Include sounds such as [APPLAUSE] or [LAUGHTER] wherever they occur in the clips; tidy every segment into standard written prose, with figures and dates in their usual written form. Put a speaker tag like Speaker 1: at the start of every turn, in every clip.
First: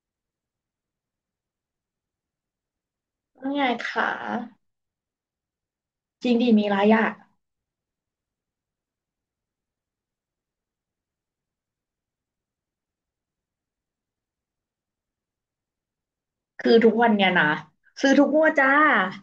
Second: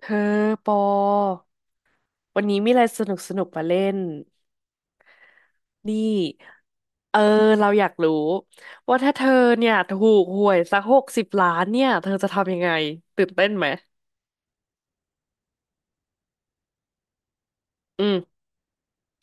Speaker 1: เธอปอวันนี้มีอะไรสนุกสนุก
Speaker 2: ว่า
Speaker 1: มา
Speaker 2: ไง
Speaker 1: เล่น
Speaker 2: คะ
Speaker 1: นี่
Speaker 2: จริงดีมีไระยะ
Speaker 1: เออเราอยากรู้ว่าถ้าเธอเนี่ยถูกหวยสักหกสิบล้านเนี่ยเธอจะทำยังไงตื่นเต้นไหม
Speaker 2: คือทุกวันเนี่ยนะ
Speaker 1: อื
Speaker 2: ซื้อ
Speaker 1: ม
Speaker 2: ทุกงวดจ้า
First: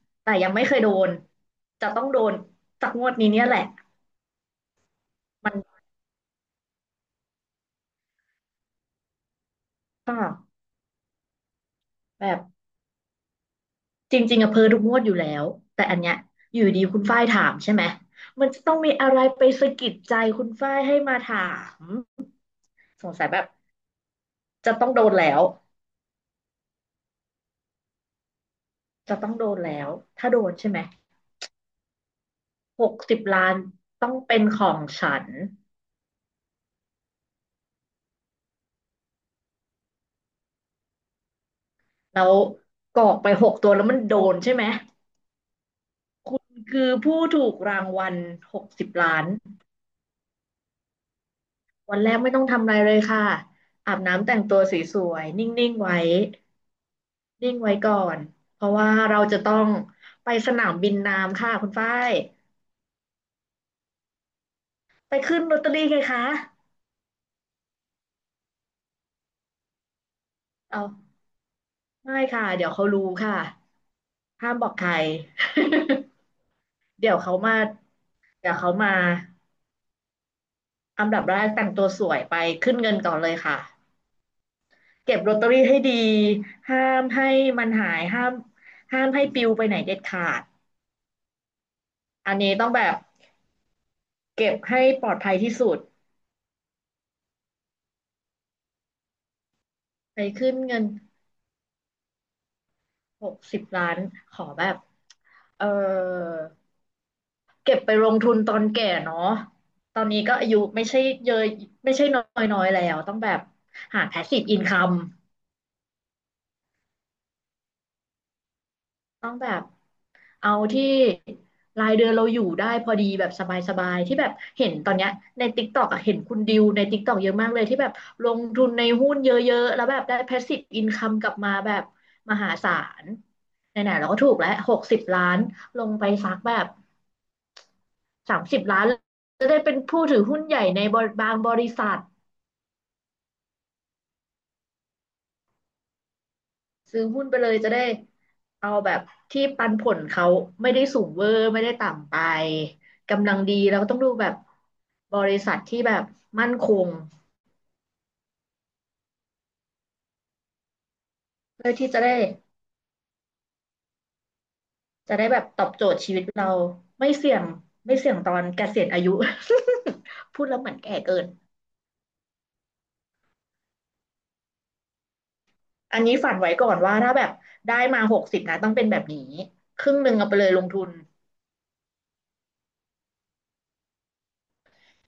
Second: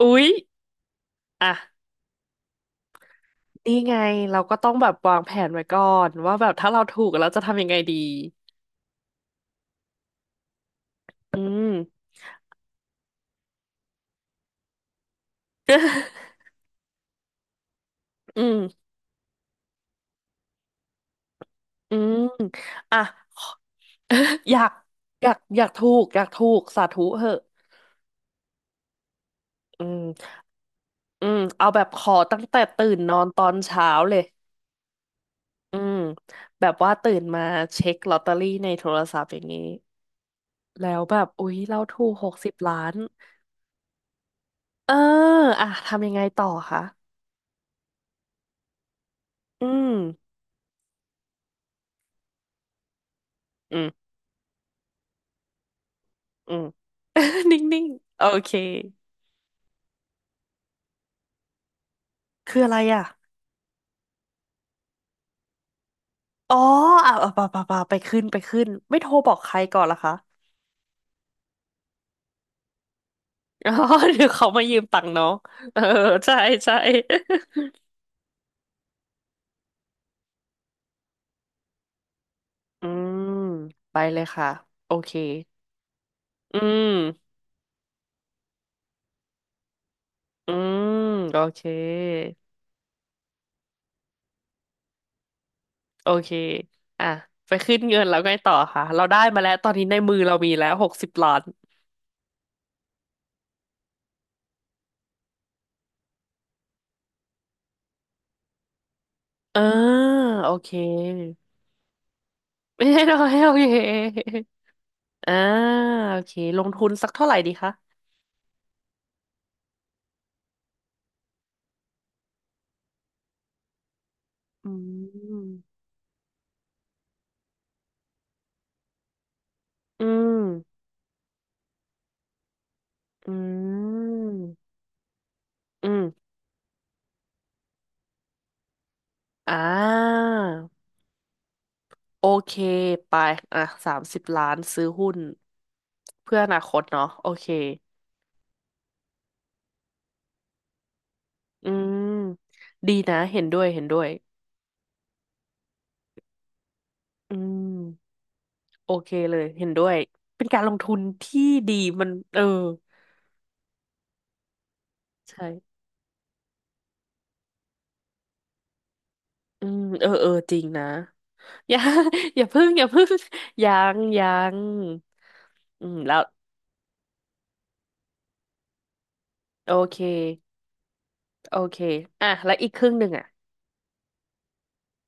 Speaker 1: อุ๊ย
Speaker 2: แต่ยังไม่เคยโดน
Speaker 1: อ่ะ
Speaker 2: จะต้องโดนสักงวดนี้เนี่ยแหละ
Speaker 1: นี่ไงเราก็ต้องแบบวางแผน
Speaker 2: มัน
Speaker 1: ไว้ก่อนว่าแบบถ้าเราถูกเราจะทำยังไงดี
Speaker 2: ก็
Speaker 1: อืม
Speaker 2: แบบจริงๆอะเพอทุกงวดอยู่แล้วแต่อันเนี้ย
Speaker 1: [LAUGHS]
Speaker 2: อยู่ดีคุณฝ้ายถามใช่ไหม
Speaker 1: อื
Speaker 2: มันจะต้อง
Speaker 1: ม
Speaker 2: มีอะไรไปสะกิดใจคุณฝ้ายให้มาถาม
Speaker 1: อืมอ่ะ
Speaker 2: สงสัยแบบ
Speaker 1: [LAUGHS] อยาก
Speaker 2: จะต้องโดนแล้ว
Speaker 1: อยากถูกสาธุเหอะ
Speaker 2: จะต้องโดนแล้
Speaker 1: อื
Speaker 2: ว
Speaker 1: ม
Speaker 2: ถ้าโดนใช่ไหม
Speaker 1: อืมเอาแบบขอตั้งแต่
Speaker 2: ห
Speaker 1: ตื่
Speaker 2: ก
Speaker 1: นน
Speaker 2: สิ
Speaker 1: อ
Speaker 2: บ
Speaker 1: นตอ
Speaker 2: ล้าน
Speaker 1: นเช้า
Speaker 2: ต้อ
Speaker 1: เล
Speaker 2: ง
Speaker 1: ย
Speaker 2: เป็นของฉัน
Speaker 1: อืมแบบว่าตื่นมาเช็คลอตเตอรี่ในโทรศัพท์อย่างนี้แล้วแบบอุ๊ยเราถูก
Speaker 2: แล้
Speaker 1: ห
Speaker 2: ว
Speaker 1: กสิบล้าน
Speaker 2: กรอกไป6 ตัวแล้วมันโดนใช่ไหม
Speaker 1: เอออ่ะทำยังไงต่อคะ
Speaker 2: คือผู้ถูกรางวัล60 ล้าน
Speaker 1: อืม
Speaker 2: วันแรกไม่ต้องทำอะไรเลยค่ะ
Speaker 1: อืม
Speaker 2: อาบน้ำแต่งตัวสวยๆนิ่งๆไว้
Speaker 1: อืม [LAUGHS]
Speaker 2: นิ่
Speaker 1: น
Speaker 2: งไว้
Speaker 1: ิ่ง
Speaker 2: ก่อ
Speaker 1: ๆ
Speaker 2: น
Speaker 1: โอเค
Speaker 2: เพราะว่าเราจะต้องไปสนามบินน้ำค่ะคุณฝ้าย
Speaker 1: คืออะไรอ่ะ
Speaker 2: ไปขึ้นลอตเตอรี่ไงคะ
Speaker 1: อ๋ออ่ะอ่ะป่ะไปขึ้นไม่โทรบอกใครก่อนละคะ
Speaker 2: เอาไม่ค่ะ เดี๋ยวเขารู้ค่ะ
Speaker 1: [LAUGHS] อ๋อเดี๋ยวเขา
Speaker 2: ห้าม
Speaker 1: มา
Speaker 2: บอก
Speaker 1: ยืม
Speaker 2: ใคร
Speaker 1: ตังค์น้อง
Speaker 2: [LAUGHS]
Speaker 1: เออใช่ใช่
Speaker 2: เดี๋ยวเขามาเดี๋ยวเขามาอันดับแรกแต่งตัวสวยไปขึ้น
Speaker 1: [LAUGHS] อื
Speaker 2: เงิน
Speaker 1: ม
Speaker 2: ก่อนเลยค่ะ
Speaker 1: ไปเลยค่ะโอเค
Speaker 2: เก็บลอตเตอรี่ให้ดี
Speaker 1: อื
Speaker 2: ห้ามให้
Speaker 1: ม
Speaker 2: มันหาย ห้ามห้ามให้ปลิวไปไหนเด็ดขาด
Speaker 1: อืมโอเค
Speaker 2: อันนี้ต้องแบบเก็บให้ปลอดภัยที่สุด
Speaker 1: โอเคอ่ะไปขึ้นเงินแล้วไงต่อค่ะเราได้มาแล้วตอนนี้ในมือ
Speaker 2: ไป
Speaker 1: เรามี
Speaker 2: ขึ้น
Speaker 1: แล้ว
Speaker 2: เงิ
Speaker 1: ห
Speaker 2: น
Speaker 1: กสิบล้าน
Speaker 2: 60 ล้านขอแบบเออเก็บไปลงทุนตอนแก่เนาะ
Speaker 1: อ่า
Speaker 2: ตอนนี้ก็อา
Speaker 1: โอ
Speaker 2: ยุ
Speaker 1: เค
Speaker 2: ไม่ใช่เยอะไม่ใช่น้อยๆแล้
Speaker 1: ไม่
Speaker 2: ว
Speaker 1: ใช่
Speaker 2: ต้อ
Speaker 1: น้
Speaker 2: ง
Speaker 1: อ
Speaker 2: แบ
Speaker 1: ย
Speaker 2: บ
Speaker 1: โอเ
Speaker 2: หา
Speaker 1: ค
Speaker 2: passive income
Speaker 1: อ่าโอเคลงทุนสักเท่าไหร่ดีคะ
Speaker 2: ต้องแบบ เอาที่รายเดือนเราอยู่ได้พอดีแบบสบายๆที่แบบเห็
Speaker 1: อื
Speaker 2: นตอนเนี้ยใน
Speaker 1: ม
Speaker 2: TikTok อะเห็นคุณดิวใน TikTok เยอะมากเลยที่แบบลงทุนในหุ้นเยอะๆแล้วแบบ
Speaker 1: อื
Speaker 2: ได้
Speaker 1: ม
Speaker 2: passive income กลับมาแบบมหาศาล
Speaker 1: อื
Speaker 2: ไหนๆเราก็ถูกแล้วห
Speaker 1: ม
Speaker 2: กสิบล้านล
Speaker 1: อื
Speaker 2: งไป
Speaker 1: ม
Speaker 2: ซักแบบสามสิบล้านจะ
Speaker 1: อ่
Speaker 2: ได้เป็นผู้ถือ
Speaker 1: า
Speaker 2: หุ้นใหญ่ในบางบริษัท
Speaker 1: โอเคไปอ่ะ30 ล้านซื้อหุ้นเพื่ออนาคต
Speaker 2: ซื้อ
Speaker 1: เนาะ
Speaker 2: หุ้
Speaker 1: โอ
Speaker 2: นไป
Speaker 1: เค
Speaker 2: เลยจะได้เอาแบบที่ปันผลเขาไม่ได้สูงเวอร์ไม่
Speaker 1: อื
Speaker 2: ได้
Speaker 1: ม
Speaker 2: ต่ำไป
Speaker 1: ดีนะ
Speaker 2: กำลัง
Speaker 1: เห็น
Speaker 2: ดี
Speaker 1: ด้วย
Speaker 2: แล้ว
Speaker 1: เห็น
Speaker 2: ก็ต้
Speaker 1: ด้
Speaker 2: อง
Speaker 1: วย
Speaker 2: ดูแบบบริษัทที่แบบมั่นคง
Speaker 1: อืม โอเคเลยเห็นด้วยเป็นการลงทุนที่
Speaker 2: เพื่อ
Speaker 1: ดี
Speaker 2: ที่จะ
Speaker 1: มัน
Speaker 2: ได้
Speaker 1: เออ
Speaker 2: จะได้แบ
Speaker 1: ใช่
Speaker 2: บตอบโจทย์ชีวิตเราไม่เสี่ยงไม่เสี่ยงตอนเกษียณอายุ
Speaker 1: อืมเออเออ
Speaker 2: [LAUGHS] พูด
Speaker 1: จ
Speaker 2: แล้
Speaker 1: ริ
Speaker 2: ว
Speaker 1: ง
Speaker 2: เหมือน
Speaker 1: นะ
Speaker 2: แก่เกิน
Speaker 1: [LAUGHS] อย่า [LAUGHS] อย่าพึ่ง [LAUGHS] ยังอืม
Speaker 2: อันนี้
Speaker 1: แล้ว
Speaker 2: ฝันไว้ก่อนว่าถ้าแบบได้มาหกสิบนะต้องเป็นแบบนี้
Speaker 1: โอ
Speaker 2: ครึ่
Speaker 1: เค
Speaker 2: งหนึ่งเอาไปเลยลงทุน
Speaker 1: โอเคอ่ะแล้วอีกครึ่งหนึ่งอ่ะ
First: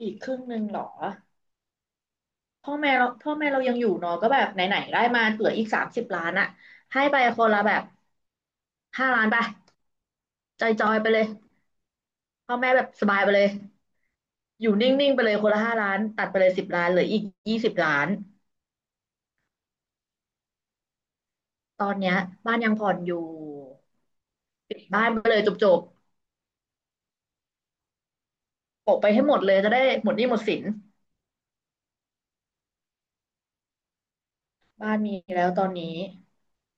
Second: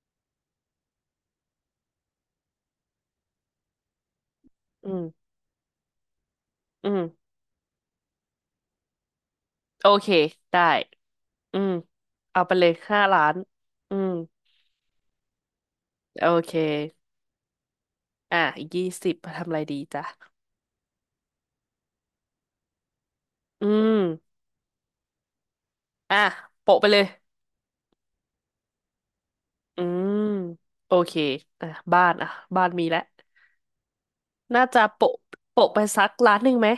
Speaker 2: อีกครึ่งหนึ่งเหรอ พ่อแม่เราพ่อแม่เรายังอยู่เนาะก็แบบไหน
Speaker 1: อื
Speaker 2: ๆได้มา
Speaker 1: ม
Speaker 2: เหลืออีกสามสิบล้านอะ
Speaker 1: อื
Speaker 2: ให้ไป
Speaker 1: ม
Speaker 2: คนละแบบห้าล้านไป
Speaker 1: โอเคได้
Speaker 2: จอยๆไปเลย
Speaker 1: อืมเอาไป
Speaker 2: พ่อ
Speaker 1: เล
Speaker 2: แม่
Speaker 1: ย
Speaker 2: แบบ
Speaker 1: ห้า
Speaker 2: สบาย
Speaker 1: ล้า
Speaker 2: ไป
Speaker 1: น
Speaker 2: เลย
Speaker 1: อืม
Speaker 2: อยู่นิ่งๆไปเลยคนละห้าล้าน
Speaker 1: โอ
Speaker 2: ตัดไปเล
Speaker 1: เค
Speaker 2: ยสิบล้านเหลืออีกยี่สิบล้าน
Speaker 1: อ่ะอีก20ทำอะไรดีจ้ะ
Speaker 2: ตอนเนี้ยบ้านยังผ่อนอยู่
Speaker 1: อืม
Speaker 2: ปิดบ้านไปเลยจบ
Speaker 1: อ่ะโปะไปเลย
Speaker 2: ๆโปะไปให้หมดเลยจะ
Speaker 1: อื
Speaker 2: ได้หม
Speaker 1: ม
Speaker 2: ดหนี้หมดสิน
Speaker 1: โอเคอ่ะบ้านอ่ะบ้านมีแล้ว น่าจะ
Speaker 2: บ้านมี
Speaker 1: โปะ
Speaker 2: แล้วตอ
Speaker 1: โปะ
Speaker 2: น
Speaker 1: ไป
Speaker 2: นี้
Speaker 1: สักล้านหนึ่งไหม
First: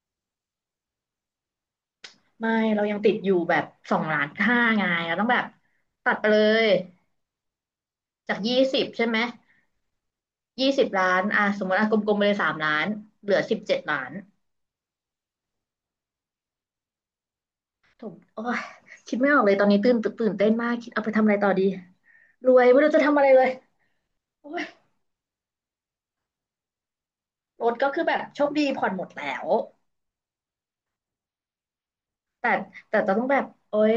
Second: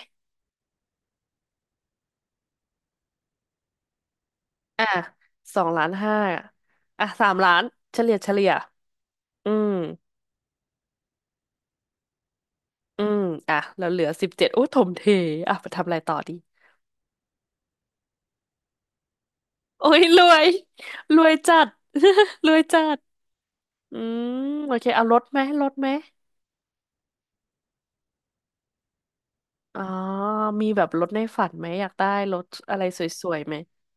Speaker 2: ไม่เรายังติดอยู่แบบ2.5 ล้านไง
Speaker 1: อ่ะ
Speaker 2: เราต้องแบบ
Speaker 1: สองล้าน
Speaker 2: ตั
Speaker 1: ห้า
Speaker 2: ดไปเล
Speaker 1: อะ
Speaker 2: ย
Speaker 1: อ่ะ3 ล้านเฉ
Speaker 2: จาก
Speaker 1: ลี่ย
Speaker 2: ยี่สิบใช่ไหม
Speaker 1: อืม
Speaker 2: ยี่สิบล้านอ่ะสมมติอ่ะกลมๆไปเลย3 ล้าน
Speaker 1: อืม
Speaker 2: เหลือสิ
Speaker 1: อ่ะ
Speaker 2: บเจ็ด
Speaker 1: แล้วเห
Speaker 2: ล้า
Speaker 1: ลือ
Speaker 2: น
Speaker 1: 17โอ้ถมเทอ่ะไปทำอะไรต่อดี
Speaker 2: ถูกโอ้ยคิดไม่ออกเลยตอนนี้
Speaker 1: โอ้
Speaker 2: ตื่น
Speaker 1: ยร
Speaker 2: ตื่
Speaker 1: ว
Speaker 2: น
Speaker 1: ย
Speaker 2: เต้นมาก คิดเอาไป
Speaker 1: ร
Speaker 2: ทำ
Speaker 1: ว
Speaker 2: อะ
Speaker 1: ย
Speaker 2: ไรต่อ
Speaker 1: จั
Speaker 2: ดี
Speaker 1: ด [LAUGHS] ร
Speaker 2: ร
Speaker 1: ว
Speaker 2: ว
Speaker 1: ย
Speaker 2: ยไม่
Speaker 1: จั
Speaker 2: รู้
Speaker 1: ด
Speaker 2: จะทำอะไรเลย
Speaker 1: อืม
Speaker 2: โอ้ย
Speaker 1: โอเคเอารถไหม
Speaker 2: รถก็คือแบบโชคดีผ่อนหมดแล้ว
Speaker 1: อ๋อมีแบบรถในฝันไหมอยากได้รถ
Speaker 2: แต่
Speaker 1: อะไร
Speaker 2: แต่
Speaker 1: ส
Speaker 2: เราต้อง
Speaker 1: ว
Speaker 2: แบ
Speaker 1: ย
Speaker 2: บ
Speaker 1: ๆไหม
Speaker 2: โอ้ย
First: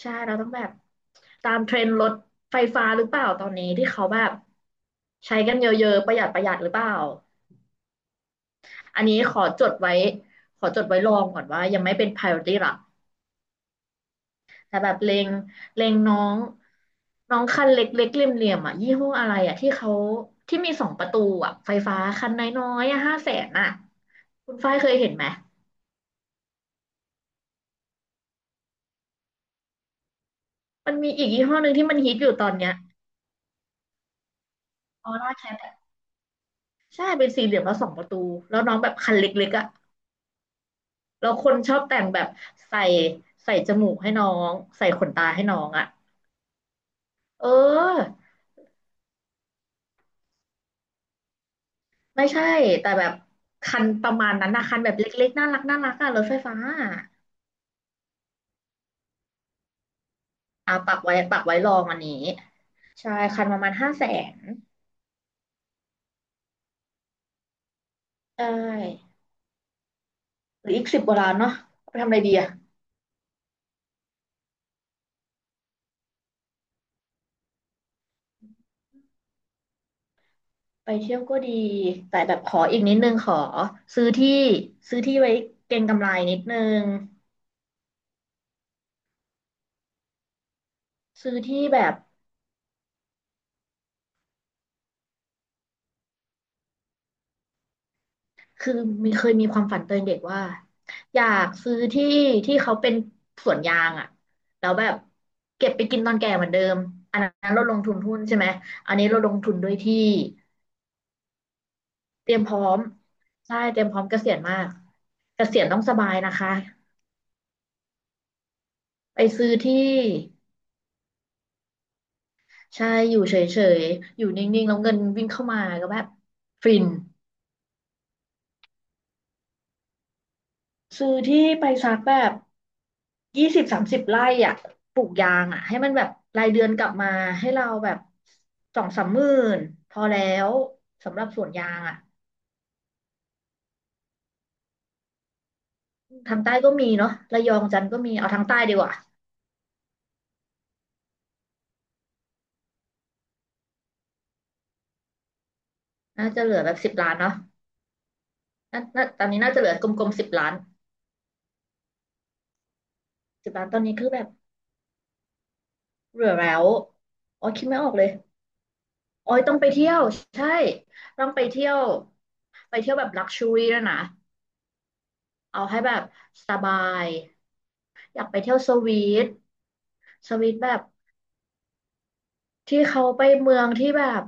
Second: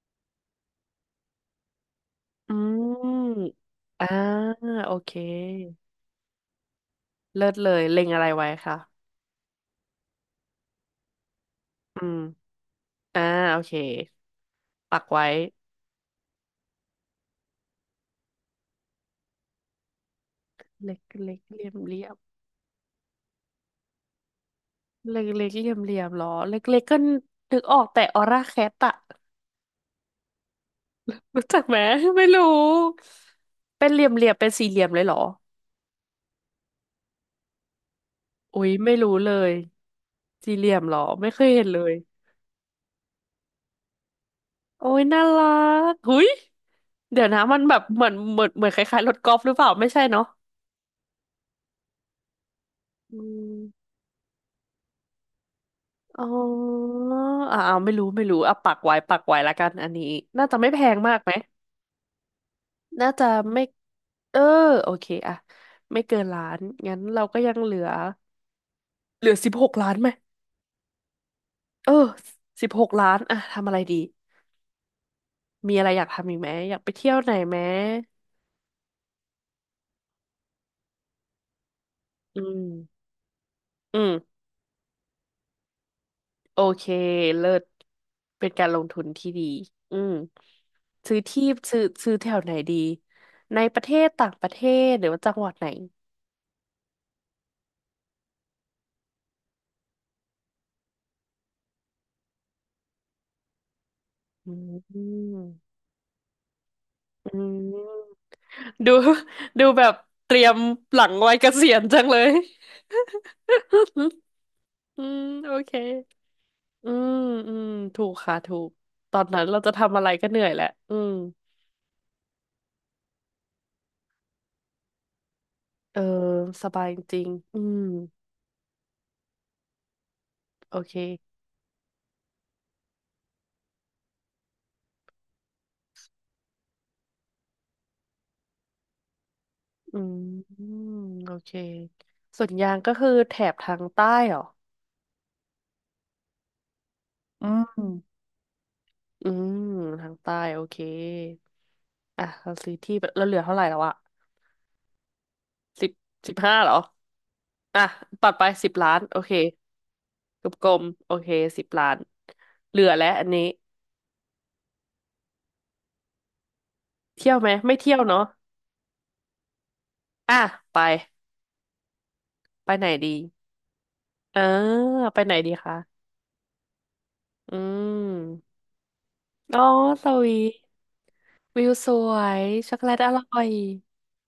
Speaker 2: ใช่เราต้องแบบตามเทรนด์รถ
Speaker 1: อื
Speaker 2: ไฟ
Speaker 1: ม
Speaker 2: ฟ้าหรือเปล่าตอนนี้ที่เขา
Speaker 1: อ่า
Speaker 2: แบบ
Speaker 1: โอเค
Speaker 2: ใช้กันเยอะๆประหยัดประหยัดหรือเปล่า
Speaker 1: เลิศเลยเล็งอะไรไว้คะ
Speaker 2: อันนี้ขอจดไว้ขอจดไว้ลองก่อนว่ายังไม่
Speaker 1: อื
Speaker 2: เป็น
Speaker 1: ม
Speaker 2: priority หลัก
Speaker 1: อ่าโอเค
Speaker 2: แต่แบบ
Speaker 1: ปัก
Speaker 2: เล
Speaker 1: ไว้
Speaker 2: งเลงน้องน้องคันเล็กเล็กเหลี่ยมเหลี่ยมอ่ะยี่ห้ออะไรอ่ะที่เขาที่มีสอง
Speaker 1: เล็ก
Speaker 2: ประตู
Speaker 1: เล็ก
Speaker 2: อ่ะ
Speaker 1: เหลี่ย
Speaker 2: ไฟ
Speaker 1: มเห
Speaker 2: ฟ้า
Speaker 1: ลี่ยม
Speaker 2: คันน้อยๆอ่ะห้าแสนอ่ะคุณฝ้ายเคยเห็น
Speaker 1: เล็
Speaker 2: ไหม
Speaker 1: กเล็กเหลี่ยมเหลี่ยมหรอเล็กเล็กก็นึกออกแต่ออร่าแคทอะ
Speaker 2: มันมีอีก
Speaker 1: [LAUGHS] รู้
Speaker 2: ยี่ห้อ
Speaker 1: จัก
Speaker 2: หนึ่
Speaker 1: ไห
Speaker 2: ง
Speaker 1: ม
Speaker 2: ที่มันฮิตอ
Speaker 1: ไม่
Speaker 2: ยู่ต
Speaker 1: รู้
Speaker 2: อนเนี้ย
Speaker 1: เป็นเหลี่ยมเหลี่ยมเป็นสี่เหลี่ยมเลย
Speaker 2: อ
Speaker 1: เหร
Speaker 2: อ
Speaker 1: อ
Speaker 2: ร่าแคทใช่เป็นสี่เหลี่ยมแล้วสองประตูแล้
Speaker 1: อุ้
Speaker 2: ว
Speaker 1: ย
Speaker 2: น้องแบ
Speaker 1: ไม่
Speaker 2: บ
Speaker 1: รู้
Speaker 2: คัน
Speaker 1: เล
Speaker 2: เล็ก
Speaker 1: ย
Speaker 2: ๆอ่ะ
Speaker 1: สี่เหลี่ยมเหรอ
Speaker 2: แล้
Speaker 1: ไม่
Speaker 2: ว
Speaker 1: เค
Speaker 2: ค
Speaker 1: ย
Speaker 2: น
Speaker 1: เห็น
Speaker 2: ชอ
Speaker 1: เล
Speaker 2: บ
Speaker 1: ย
Speaker 2: แต่งแบบใส่ใส่จมูกให้น้องใส่
Speaker 1: โอ้ย
Speaker 2: ขน
Speaker 1: น่า
Speaker 2: ตาให้
Speaker 1: รั
Speaker 2: น้องอ่ะ
Speaker 1: กหุยเดี๋ยวนะ
Speaker 2: เอ
Speaker 1: มันแบบ
Speaker 2: อ
Speaker 1: เหมือนคล้ายๆรถกอล์ฟหรือเปล่าไม่ใช่เนาะ
Speaker 2: ไม่ใช่แต่แบบ
Speaker 1: อืม
Speaker 2: คันประมาณนั้นนะคันแบบเล็กๆน่ารักน่ารักอ่ะร
Speaker 1: อ๋
Speaker 2: ถไฟฟ้า
Speaker 1: อ
Speaker 2: อะ
Speaker 1: อ่าไม่รู้อ่ะปักไว้ละกันอันนี้น่าจะไม่
Speaker 2: เอา
Speaker 1: แพ
Speaker 2: ปั
Speaker 1: ง
Speaker 2: กไว้
Speaker 1: มากไหม
Speaker 2: ปักไว้รองอันนี้
Speaker 1: น่า
Speaker 2: ใช่
Speaker 1: จะ
Speaker 2: คันป
Speaker 1: ไม่
Speaker 2: ระมาณห้าแส
Speaker 1: เอ
Speaker 2: น
Speaker 1: อโอเคอะไม่เกินล้านงั้นเราก็ยังเหลือ
Speaker 2: ใช่
Speaker 1: สิบหกล้านไหม
Speaker 2: หรืออีกสิบกว่าล้านเนาะ
Speaker 1: เออ
Speaker 2: ไปทำอะไรดีอะ
Speaker 1: สิบหกล้านอะทำอะไรดีมีอะไรอยากทำอีกไหมอยากไปเที่ยวไหนไหม
Speaker 2: ไปเที่ยวก็ดีแต่แบ
Speaker 1: อื
Speaker 2: บขออีกนิด
Speaker 1: ม
Speaker 2: นึงขอ
Speaker 1: อื
Speaker 2: ซื้อ
Speaker 1: ม
Speaker 2: ที่ซื้อที่ไว้เก็งกำไรนิดนึ
Speaker 1: โอเค
Speaker 2: ง
Speaker 1: เลิศเป็นการลงทุนที่ดีอืมซื้อ
Speaker 2: ซื้อ
Speaker 1: ที่
Speaker 2: ที่แบบ
Speaker 1: ซื้อแถวไหนดีในประเทศต่างประเทศหรือว่าจังหวัดไหน
Speaker 2: คือมีเคยมีความฝันตอนเด็กว่าอยากซื้อที่ที่เขาเป็นสวนยางอะ
Speaker 1: อื
Speaker 2: แล้วแบบเก็
Speaker 1: ม
Speaker 2: บไปกินตอนแก่เหมือนเดิมอันน
Speaker 1: อื
Speaker 2: ั้นเราลงทุนหุ้
Speaker 1: ม
Speaker 2: นใช่ไหม
Speaker 1: ดู
Speaker 2: อันนี้เราลงทุน
Speaker 1: ดู
Speaker 2: ด้วย
Speaker 1: แบบ
Speaker 2: ที่
Speaker 1: เตรียมหลังวัยเกษียณจังเล
Speaker 2: เต
Speaker 1: ย
Speaker 2: รียมพร้อมใช่เตรียมพร้อมเก
Speaker 1: [LAUGHS]
Speaker 2: ษียณมาก
Speaker 1: อืม
Speaker 2: เก
Speaker 1: โอ
Speaker 2: ษียณ
Speaker 1: เค
Speaker 2: ต้องสบายนะคะ
Speaker 1: อืมอืมถูกค่ะถูกตอ
Speaker 2: ไป
Speaker 1: นนั้น
Speaker 2: ซื้อ
Speaker 1: เราจะ
Speaker 2: ที่
Speaker 1: ทำอะไรก็เหนื่อยแหละอืม
Speaker 2: ใช่อยู่เฉยๆอยู่นิ่งๆแล้วเงินวิ่งเข้ามาก็
Speaker 1: เอ
Speaker 2: แบ
Speaker 1: อ
Speaker 2: บ
Speaker 1: ส
Speaker 2: ฟิ
Speaker 1: บา
Speaker 2: น
Speaker 1: ยจริงอืมโอเค
Speaker 2: ซื้อที่ไปสักแบบ20-30 ไร่อ่ะปลูกยางอ่ะให้มันแบบรายเดือนกลับมาให้เราแบบ20,000-30,000พ
Speaker 1: อื
Speaker 2: อ
Speaker 1: ม
Speaker 2: แล้ว
Speaker 1: อืม
Speaker 2: สำหรับ
Speaker 1: โอ
Speaker 2: สวน
Speaker 1: เค
Speaker 2: ยางอ่ะ
Speaker 1: ส่วนยางก็คือแถบทางใต้เหรอ
Speaker 2: ทางใต้ก็มีเนาะระ
Speaker 1: อื
Speaker 2: ยองจันท
Speaker 1: ม
Speaker 2: ร์ก็มีเอาทางใต้ดีกว่า
Speaker 1: อืมทางใต้โอเคอ่ะเราซื้อที่ไปเราเหลือเท่าไหร่แล้วอะสิบ
Speaker 2: น่า
Speaker 1: สิบ
Speaker 2: จะเห
Speaker 1: ห้า
Speaker 2: ลือ
Speaker 1: เหร
Speaker 2: แบ
Speaker 1: อ
Speaker 2: บสิบล้านเนาะ
Speaker 1: อ่ะตัดไปสิบ
Speaker 2: น่า
Speaker 1: ล้าน
Speaker 2: น่า
Speaker 1: โอ
Speaker 2: ตอน
Speaker 1: เค
Speaker 2: นี้น่าจะเหลือกลมๆสิบ
Speaker 1: ก
Speaker 2: ล้าน
Speaker 1: ลมๆโอเคสิบล้านเหลือแล้วอันนี้
Speaker 2: สิบล้านตอนนี้คือแบบเหลือแล้ว
Speaker 1: เที่ยว
Speaker 2: อ๋
Speaker 1: ไห
Speaker 2: อ
Speaker 1: ม
Speaker 2: คิด
Speaker 1: ไม่
Speaker 2: ไม่ออ
Speaker 1: เที่
Speaker 2: ก
Speaker 1: ยว
Speaker 2: เลย
Speaker 1: เนาะ
Speaker 2: อ๋อต้องไปเที่ยว
Speaker 1: อ่ะ
Speaker 2: ใช่
Speaker 1: ไป
Speaker 2: ต้องไปเที่ยว
Speaker 1: ไป
Speaker 2: ไป
Speaker 1: ไหน
Speaker 2: เที่ยวแบบ
Speaker 1: ดี
Speaker 2: ลักชัวรี่ด้วยนะ
Speaker 1: อ่าไปไหนดี
Speaker 2: เอา
Speaker 1: คะ
Speaker 2: ให้แบบสบาย
Speaker 1: อื
Speaker 2: อยากไปเที่ย
Speaker 1: ม
Speaker 2: วสวีท
Speaker 1: อ๋อสวี
Speaker 2: สวี
Speaker 1: ท
Speaker 2: ทแบบ
Speaker 1: วิวสวยช็อก
Speaker 2: ที่
Speaker 1: โกแลต
Speaker 2: เขา
Speaker 1: อ
Speaker 2: ไป
Speaker 1: ร่อย
Speaker 2: เมืองที่แบบ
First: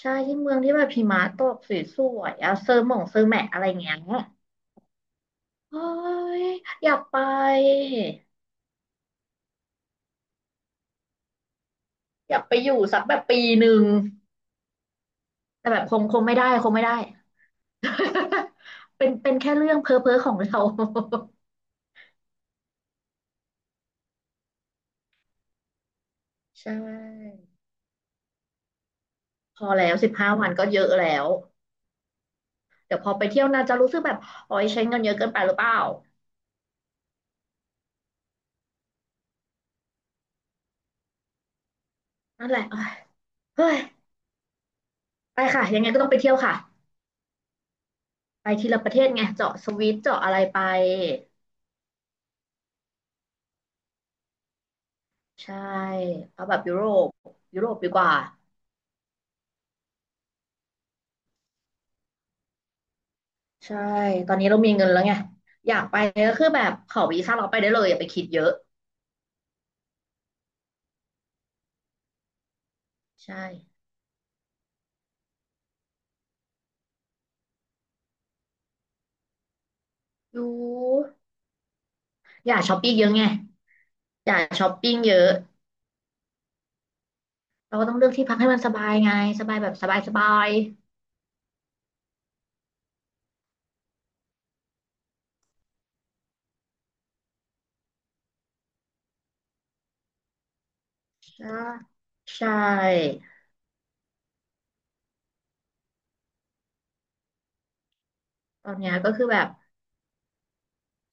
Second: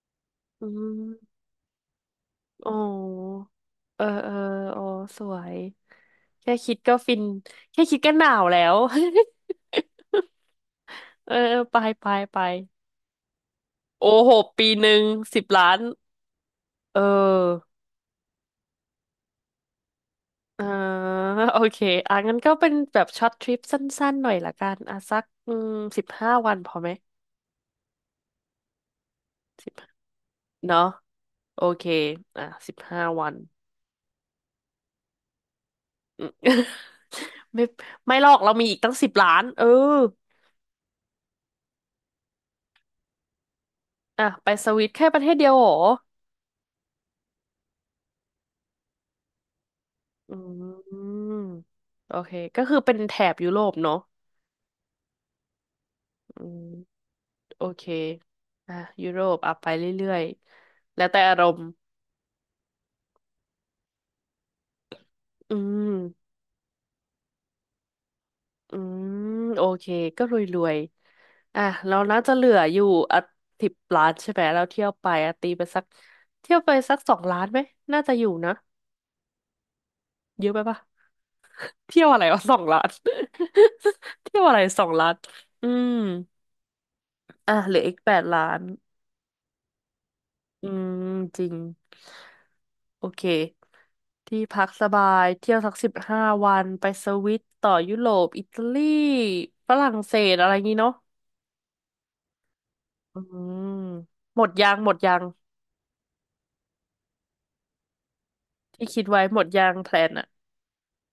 Speaker 2: ใช่ที่เมือง
Speaker 1: อื
Speaker 2: ที่แบบหิมะ
Speaker 1: ม
Speaker 2: ตกสวยๆอะ
Speaker 1: อ๋
Speaker 2: เซอร์หม่งเซอร์แห
Speaker 1: อ
Speaker 2: มะอะไรเงี้ย
Speaker 1: เออเอออ๋อสวย
Speaker 2: โอ้ย
Speaker 1: แค่คิด
Speaker 2: อ
Speaker 1: ก็
Speaker 2: ยาก
Speaker 1: ฟิ
Speaker 2: ไป
Speaker 1: นแค่คิดก็หนาวแล้ว [LAUGHS] เออเออไป
Speaker 2: อ
Speaker 1: ไป
Speaker 2: ยากไปอยู่สักแบบปีหนึ่ง
Speaker 1: โอ้โหปีหนึ่งสิบ
Speaker 2: แต่
Speaker 1: ล้า
Speaker 2: แบ
Speaker 1: น
Speaker 2: บคงไม่ได้คงไม่ได้
Speaker 1: เออ
Speaker 2: [LAUGHS] เป็นแค่เรื่องเพ้อเพ้อของเรา
Speaker 1: อ่าโอเคอ่ะงั้นก็เป็นแบบช็อตทริปสั้นๆหน่อยละกันอ่ะสักอืมสิบห้าวัน
Speaker 2: ใช
Speaker 1: พอไหม
Speaker 2: ่พอ
Speaker 1: สิบ
Speaker 2: แล้ว15 วันก็เย
Speaker 1: เนาะ
Speaker 2: อะแล้ว
Speaker 1: โอเคอ่ะสิบ
Speaker 2: เดี๋ยว
Speaker 1: ห้า
Speaker 2: พอไป
Speaker 1: วัน
Speaker 2: เที่ยวนาจะรู้สึกแบบโอ้ยใช้เงินเยอะเกินไปหรือเปล่า
Speaker 1: อืม [LAUGHS] ไม่ไม่หรอกเรามีอีกตั้งสิบล้านเออ
Speaker 2: นั่นแหละเอ้ยเฮ้ย
Speaker 1: อ่ะไปสวิตแค่ประเทศ
Speaker 2: ไป
Speaker 1: เดียวเห
Speaker 2: ค่ะ
Speaker 1: รอ
Speaker 2: ยังไงก็ต้องไปเที่ยวค่ะไปทีละประเทศไงเจาะสวิตเจาะอะ
Speaker 1: อื
Speaker 2: ไรไป
Speaker 1: มโอเคก็คือเป็นแถบยุโรปเนาะ
Speaker 2: ใช่
Speaker 1: อื
Speaker 2: เอาแบบ
Speaker 1: ม
Speaker 2: ยุโรปยุ
Speaker 1: โอ
Speaker 2: โรป
Speaker 1: เค
Speaker 2: ดีกว่า
Speaker 1: อ่ะยุโรปอ่ะไปเรื่อยๆแล้วแต่อารมณ์
Speaker 2: ใช่ตอนนี้เรามีเงินแล้วไง
Speaker 1: อื
Speaker 2: อยากไป
Speaker 1: ม
Speaker 2: ก็คือแบบขอวีซ่าเราไปได้เลยอย่าไปคิดเยอะ
Speaker 1: อืมโอเคก็รวยๆอ่ะเราน่าจะเหลืออยู่อ่ะ
Speaker 2: ใ
Speaker 1: สิบ
Speaker 2: ช่
Speaker 1: ล้านใช่ไหมเราเที่ยวไปอ่ะตีไปสักเที่ยวไปสักสองล้านไหมน่าจะอยู่นะ
Speaker 2: อ
Speaker 1: เย
Speaker 2: ยู่
Speaker 1: อะไปปะ เที่ยวอะไรวะ
Speaker 2: อ
Speaker 1: [LAUGHS] สอ
Speaker 2: ย่า
Speaker 1: ง
Speaker 2: ช้อป
Speaker 1: ล้าน
Speaker 2: ปิ้งเยอะไง
Speaker 1: [LAUGHS]
Speaker 2: อ
Speaker 1: เที่
Speaker 2: ย่า
Speaker 1: ยวอะไร
Speaker 2: ช้อป
Speaker 1: สอง
Speaker 2: ปิ้ง
Speaker 1: ล้า
Speaker 2: เย
Speaker 1: น
Speaker 2: อะ
Speaker 1: อืมอ่ะเห
Speaker 2: เรา
Speaker 1: ลือ
Speaker 2: ก็
Speaker 1: อี
Speaker 2: ต้อ
Speaker 1: ก
Speaker 2: งเลื
Speaker 1: แป
Speaker 2: อก
Speaker 1: ด
Speaker 2: ที่พัก
Speaker 1: ล้า
Speaker 2: ให้มั
Speaker 1: น
Speaker 2: นสบายไงสบายแบบสบายสบาย
Speaker 1: อืมจริงโอเค ที่พักสบายเที่ยวสัก15 วันไปสวิตต่อยุโรปอิตาลีฝรั่งเศสอะไรงี้เนาะ
Speaker 2: ใช่ใช่
Speaker 1: อืมหมดยัง
Speaker 2: ตอน
Speaker 1: ที่
Speaker 2: เนี้ย
Speaker 1: คิด
Speaker 2: ก็
Speaker 1: ไว้
Speaker 2: คือ
Speaker 1: ห
Speaker 2: แบ
Speaker 1: มด
Speaker 2: บ
Speaker 1: ยังแพลนอะ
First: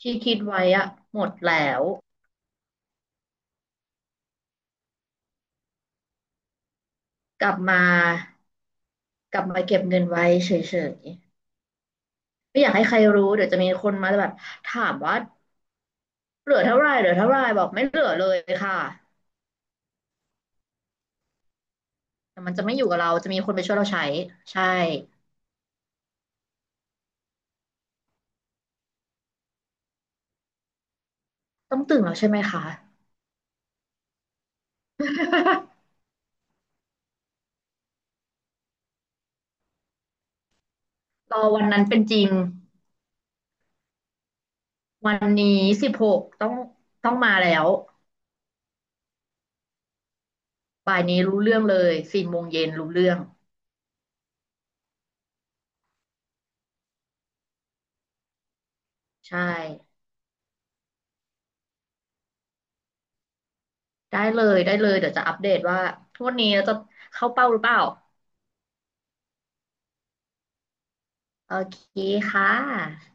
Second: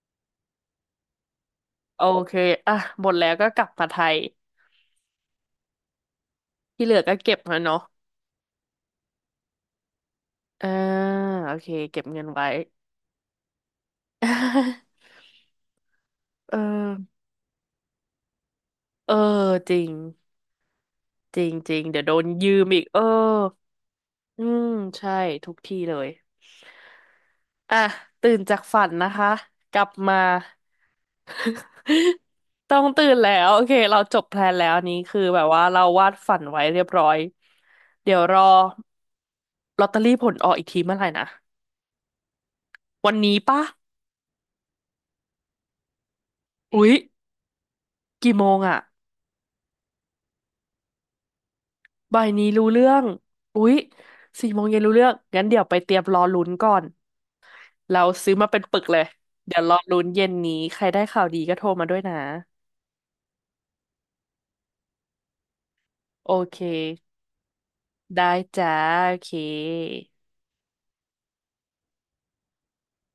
Speaker 2: ที่คิดไว้อะหมดแล้ว
Speaker 1: โอเคอ่ะหมดแล้วก็กลับมาไทยที่เหลือก็เก็บ
Speaker 2: กลับ
Speaker 1: มา
Speaker 2: มา
Speaker 1: เนาะ
Speaker 2: กลับมาเก็บเงินไว้
Speaker 1: อ่า
Speaker 2: เฉย
Speaker 1: โอเคเก็บเงินไว้
Speaker 2: ๆไม่อยากให้ใครรู้เดี๋ยวจะมีคนมาแบบถาม
Speaker 1: [LAUGHS]
Speaker 2: ว่าเห
Speaker 1: เอ
Speaker 2: ลื
Speaker 1: อ
Speaker 2: อเท่าไหร่เหลือเท่าไหร่บอกไม่เหลือเลยค่ะ
Speaker 1: เออจริง จริงจริงเดี๋ยวโดน
Speaker 2: แต่มัน
Speaker 1: ยื
Speaker 2: จะ
Speaker 1: ม
Speaker 2: ไม่
Speaker 1: อี
Speaker 2: อ
Speaker 1: ก
Speaker 2: ยู่กั
Speaker 1: เอ
Speaker 2: บ
Speaker 1: อ
Speaker 2: เราจะมีคนไปช่วยเราใช้
Speaker 1: อื
Speaker 2: ใช่
Speaker 1: มใช่ทุกที่เลยอ่ะตื่นจากฝันนะคะกลับมา
Speaker 2: ต้องตื่นแล้ว
Speaker 1: [LAUGHS]
Speaker 2: ใช่ไหมคะ
Speaker 1: ต้องตื่นแล้วโอเคเราจบแพลนแล้วอันนี้คือแบบว่าเรา
Speaker 2: [LAUGHS]
Speaker 1: วาดฝันไว้เรียบร้อยเดี๋ยวรอลอตเตอรี่ผลออกอีกทีเมื่อไหร่นะ
Speaker 2: รอวันนั้นเป็นจริง
Speaker 1: วันนี้ปะ
Speaker 2: วันนี้16ต้อง
Speaker 1: อุ๊ย
Speaker 2: ต้องมาแล้ว
Speaker 1: กี่โมงอะ
Speaker 2: บ่ายนี้รู้เรื่องเลย
Speaker 1: บ่า
Speaker 2: สี่
Speaker 1: ย
Speaker 2: โม
Speaker 1: นี้
Speaker 2: งเย็
Speaker 1: รู้
Speaker 2: น
Speaker 1: เรื่
Speaker 2: รู้
Speaker 1: อง
Speaker 2: เรื่อง
Speaker 1: อุ๊ยสี่โมงเย็นรู้เรื่องงั้นเดี๋ยวไปเตรียมรอลุ้นก่อนเราซื้อมาเป็นปึกเลย
Speaker 2: ใช่
Speaker 1: เดี๋ยวรอลุ้นเย็นนี้ใครได้ข่าวดีก็โทรมาด้วยนะ
Speaker 2: ได้เลยได้เลยเดี๋ยวจะอัปเดตว่าทก
Speaker 1: โอ
Speaker 2: วดนนี้
Speaker 1: เค
Speaker 2: จะเข้าเป้าหรือเปล่า
Speaker 1: ได้จ้าโอเค
Speaker 2: โอเคค่ะ